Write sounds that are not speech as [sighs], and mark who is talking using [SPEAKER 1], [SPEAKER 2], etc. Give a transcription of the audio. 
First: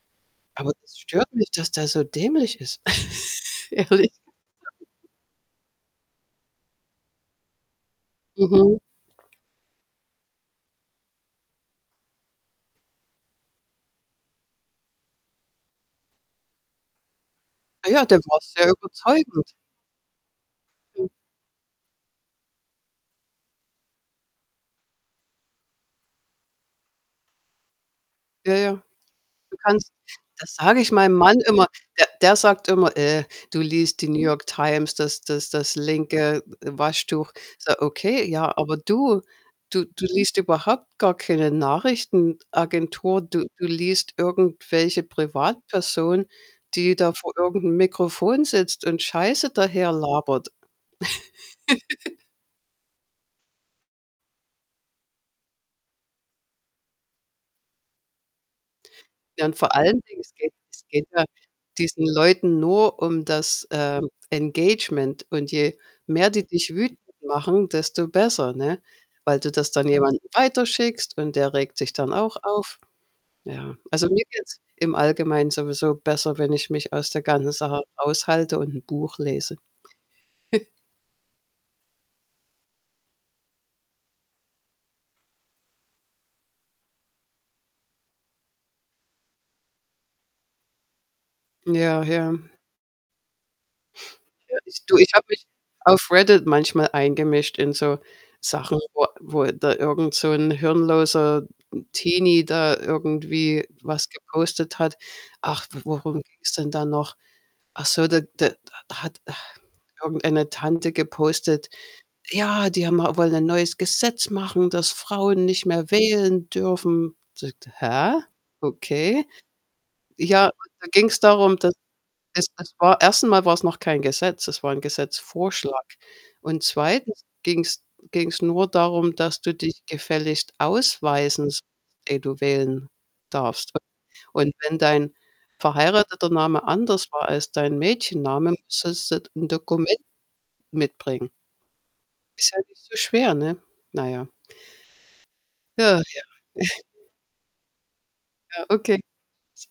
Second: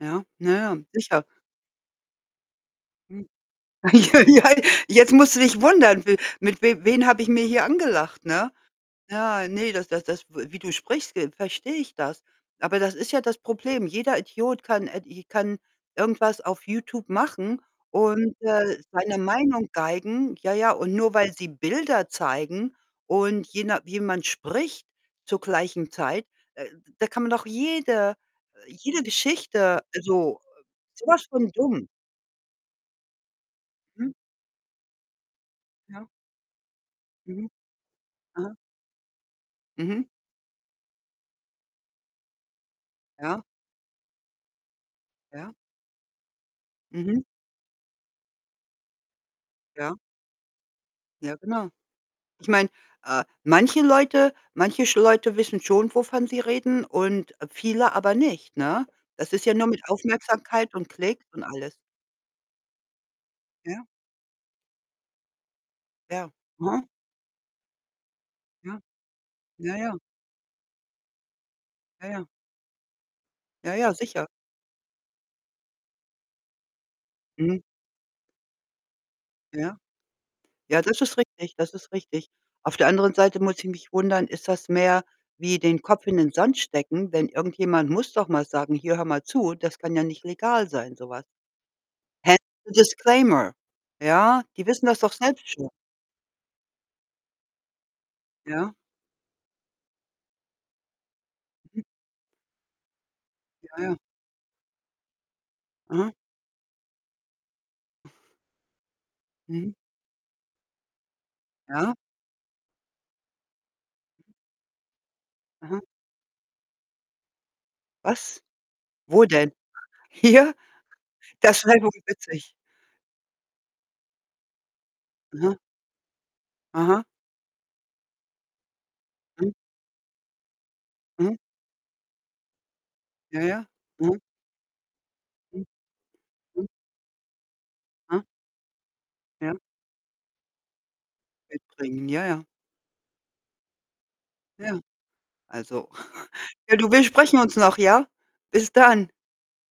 [SPEAKER 1] Ja. Na
[SPEAKER 2] Aber
[SPEAKER 1] ja,
[SPEAKER 2] das
[SPEAKER 1] sicher.
[SPEAKER 2] stört mich, dass der so dämlich ist.
[SPEAKER 1] Mhm.
[SPEAKER 2] [laughs] Ehrlich.
[SPEAKER 1] [laughs] Ja.
[SPEAKER 2] [unintelligible]
[SPEAKER 1] Jetzt musst du dich wundern, w mit w wen habe ich mir hier angelacht, ne?
[SPEAKER 2] Mhm.
[SPEAKER 1] Ja, ne, das das das w wie du sprichst, ve verstehe ich das. Aber das ist ja das Problem. Jeder Idiot kann ed i kann irgendwas auf YouTube machen
[SPEAKER 2] Ah ja, dann
[SPEAKER 1] und,
[SPEAKER 2] warst du ja
[SPEAKER 1] äh, seine
[SPEAKER 2] überzeugend.
[SPEAKER 1] Meinung geigen. Ja, ja, und
[SPEAKER 2] Mhm.
[SPEAKER 1] nur weil sie Bilder zeigen und je na jemand spricht zur gleichen Zeit, da da kann man doch jede
[SPEAKER 2] Ja, ja.
[SPEAKER 1] jede
[SPEAKER 2] Du
[SPEAKER 1] Geschichte
[SPEAKER 2] kannst
[SPEAKER 1] also,
[SPEAKER 2] das sage ich
[SPEAKER 1] so
[SPEAKER 2] meinem
[SPEAKER 1] was
[SPEAKER 2] Mann
[SPEAKER 1] von
[SPEAKER 2] immer,
[SPEAKER 1] dumm.
[SPEAKER 2] der der sagt immer: „Äh, du liest die
[SPEAKER 1] Mhm.
[SPEAKER 2] New York Times, das das das
[SPEAKER 1] Ja.
[SPEAKER 2] linke W Waschtuch.“
[SPEAKER 1] Mhm.
[SPEAKER 2] Sage: „Okay, ja,
[SPEAKER 1] Aha.
[SPEAKER 2] aber du du
[SPEAKER 1] Mhm.
[SPEAKER 2] du liest überhaupt gar keine Nachrichtenagentur.
[SPEAKER 1] Ja.
[SPEAKER 2] Du Du liest irgendwelche
[SPEAKER 1] Ja.
[SPEAKER 2] Privatpersonen, die da
[SPEAKER 1] Mhm.
[SPEAKER 2] vor irgend 'nem Mikrofon sitzt und Scheiße daher
[SPEAKER 1] Ja.
[SPEAKER 2] labert.“
[SPEAKER 1] Ja, genau.
[SPEAKER 2] [laughs]
[SPEAKER 1] Ich meine, äh, manche Leute manche sch Leute wissen schon, wovon sie reden und viele aber nicht, ne? Das
[SPEAKER 2] Ja,
[SPEAKER 1] ist ja
[SPEAKER 2] und
[SPEAKER 1] nur
[SPEAKER 2] vor
[SPEAKER 1] mit
[SPEAKER 2] allen Dingen, es geht
[SPEAKER 1] Aufmerksamkeit
[SPEAKER 2] es
[SPEAKER 1] und
[SPEAKER 2] geht ja
[SPEAKER 1] Klicks und alles.
[SPEAKER 2] diesen Leuten nur um das,
[SPEAKER 1] Ja.
[SPEAKER 2] ähm, Engagement und je
[SPEAKER 1] Ja.
[SPEAKER 2] mehr die dich
[SPEAKER 1] Aha.
[SPEAKER 2] wütend machen, desto besser, ne?
[SPEAKER 1] Ja.
[SPEAKER 2] Weil du das
[SPEAKER 1] Ja,
[SPEAKER 2] dann
[SPEAKER 1] ja.
[SPEAKER 2] jemandem weiterschickst und der regt sich
[SPEAKER 1] Ja,
[SPEAKER 2] dann
[SPEAKER 1] ja.
[SPEAKER 2] auch auf.
[SPEAKER 1] Ja,
[SPEAKER 2] Ja.
[SPEAKER 1] ja,
[SPEAKER 2] Also, mir
[SPEAKER 1] sicher.
[SPEAKER 2] geht's im Allgemeinen sowieso besser, wenn ich mich aus der ganzen
[SPEAKER 1] Mhm.
[SPEAKER 2] Sache raushalte und 'n Buch lese.
[SPEAKER 1] Ja.
[SPEAKER 2] [chuckles]
[SPEAKER 1] Ja, das ist richtig, das ist richtig. Auf der anderen Seite muss ich mich wundern, ist das mehr wie den Kopf in den Sand stecken, wenn irgendjemand muss doch mal sagen: „Hier hör mal zu, das kann ja nicht legal sein, so was.“
[SPEAKER 2] Ja,
[SPEAKER 1] Hä?
[SPEAKER 2] ja.
[SPEAKER 1] So Disclaimer. Ja.
[SPEAKER 2] Ja,
[SPEAKER 1] Die
[SPEAKER 2] ich
[SPEAKER 1] wissen
[SPEAKER 2] du,
[SPEAKER 1] das
[SPEAKER 2] ich
[SPEAKER 1] doch
[SPEAKER 2] habe mich
[SPEAKER 1] selbst schon.
[SPEAKER 2] auf Reddit manchmal eingemischt in so
[SPEAKER 1] Ja.
[SPEAKER 2] Sachen, wo wo da irgend so 'n hirnloser,
[SPEAKER 1] Mhm.
[SPEAKER 2] hm, Teenie da irgendwie
[SPEAKER 1] Ja, ja.
[SPEAKER 2] was gepostet hat. Ach, w
[SPEAKER 1] Mhm.
[SPEAKER 2] worum ging's denn da noch? Ach so, d d d da hat [sighs]
[SPEAKER 1] Mhm.
[SPEAKER 2] irgendeine Tante gepostet:
[SPEAKER 1] Ja.
[SPEAKER 2] „Ja, die haben a wollen ein neues Gesetz
[SPEAKER 1] Mhm.
[SPEAKER 2] machen, dass Frauen nicht
[SPEAKER 1] Mhm.
[SPEAKER 2] mehr wählen dürfen.“ Sagte: „Hä?
[SPEAKER 1] Was? Wo
[SPEAKER 2] Okay.“
[SPEAKER 1] denn?
[SPEAKER 2] Ja aber
[SPEAKER 1] Hier?
[SPEAKER 2] da ging's darum,
[SPEAKER 1] Das
[SPEAKER 2] dass
[SPEAKER 1] wäre wohl
[SPEAKER 2] es
[SPEAKER 1] witzig.
[SPEAKER 2] das war erst einmal war's noch kein Gesetz, es war 'n
[SPEAKER 1] Aha.
[SPEAKER 2] Gesetzvorschlag und
[SPEAKER 1] Aha.
[SPEAKER 2] 2. ging's ging's nur darum, dass
[SPEAKER 1] Mhm.
[SPEAKER 2] du dich gefälligst
[SPEAKER 1] Mhm.
[SPEAKER 2] ausweisen sollst, ehe du wählen
[SPEAKER 1] Ja, ja.
[SPEAKER 2] darfst
[SPEAKER 1] Mhm.
[SPEAKER 2] [unintelligible] und wenn dein
[SPEAKER 1] Mhm.
[SPEAKER 2] verheirateter Name
[SPEAKER 1] Mhm.
[SPEAKER 2] anders war als dein
[SPEAKER 1] Ah.
[SPEAKER 2] Mädchennamen, sollst du 'n
[SPEAKER 1] Ja.
[SPEAKER 2] Dokument mitbringen.
[SPEAKER 1] Mitbringen. Ja, ja.
[SPEAKER 2] Ist ja nicht so schwer, ne? Na ja.
[SPEAKER 1] Ja. Also
[SPEAKER 2] Ja, ja.
[SPEAKER 1] [chuckles] ja
[SPEAKER 2] [chuckles]
[SPEAKER 1] du, wir sprechen uns noch, ja?
[SPEAKER 2] Ja,
[SPEAKER 1] Bis
[SPEAKER 2] okay.
[SPEAKER 1] dann.
[SPEAKER 2] [unintelligible]